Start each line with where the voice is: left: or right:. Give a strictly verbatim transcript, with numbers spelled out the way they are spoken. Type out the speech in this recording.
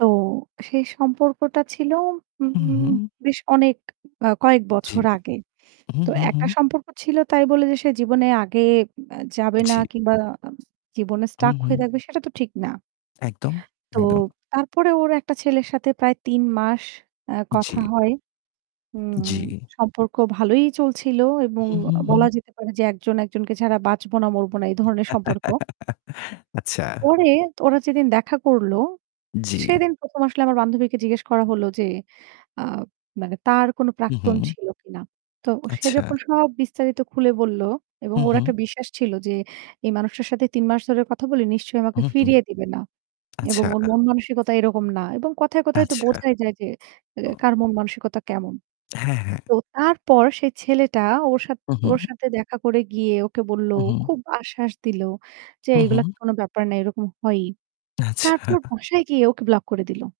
right: তো সেই সম্পর্কটা ছিল
left: হু,
right: উম
left: হু।
right: বেশ অনেক আ কয়েক
left: জি।
right: বছর আগে।
left: হু,
right: তো
left: হু, হু।
right: একটা সম্পর্ক ছিল তাই বলে যে সে জীবনে আগে আ যাবে না
left: জি।
right: কিংবা জীবনে
left: হু,
right: stuck হয়ে
left: হু।
right: থাকবে সেটা তো ঠিক না।
left: একদম,
right: তো
left: একদম।
right: তারপরে ওর একটা ছেলের সাথে প্রায় তিন মাস আ কথা
left: জি।
right: হয়। উম
left: জি।
right: সম্পর্ক ভালোই চলছিল এবং
left: হু, হু,
right: আ
left: হু।
right: বলা যেতে পারে যে একজন একজনকে ছাড়া বাঁচবো না মরবো না এই ধরনের সম্পর্ক।
left: আচ্ছা।
right: পরে ওরা যেদিন দেখা করল,
left: জি।
right: সেদিন প্রথম আসলে আমার বান্ধবীকে জিজ্ঞেস করা হল যে, আ মানে তার কোন
left: হু, হু।
right: প্রাক্তন ছিল কিনা। তো সে
left: আচ্ছা।
right: যখন সব বিস্তারিত খুলে বলল এবং
left: হু,
right: ওর
left: হু।
right: একটা বিশ্বাস ছিল যে এই মানুষটার সাথে তিন মাস ধরে কথা বলি। নিশ্চয়ই আমাকে
left: হু, হু।
right: ফিরিয়ে দিবে না। এবং
left: আচ্ছা।
right: ওর মন মানসিকতা এরকম না। এবং কথায়, কথায় তো
left: আচ্ছা।
right: বোঝাই যায় যে আ
left: ও।
right: কার মন মানসিকতা কেমন।
left: হ্যাঁ, হ্যাঁ।
right: তো তারপর সেই ছেলেটা ওর সাথে
left: হু, হু।
right: ওর সাথে দেখা করে গিয়ে ওকে বলল,
left: হু, হু।
right: খুব আশ্বাস দিলো যে
left: হু,
right: এগুলো
left: হু।
right: কোনো ব্যাপার না, এরকম হয়ই। তারপর
left: আচ্ছা।
right: বাসায় গিয়ে ওকে ব্লক করে দিল।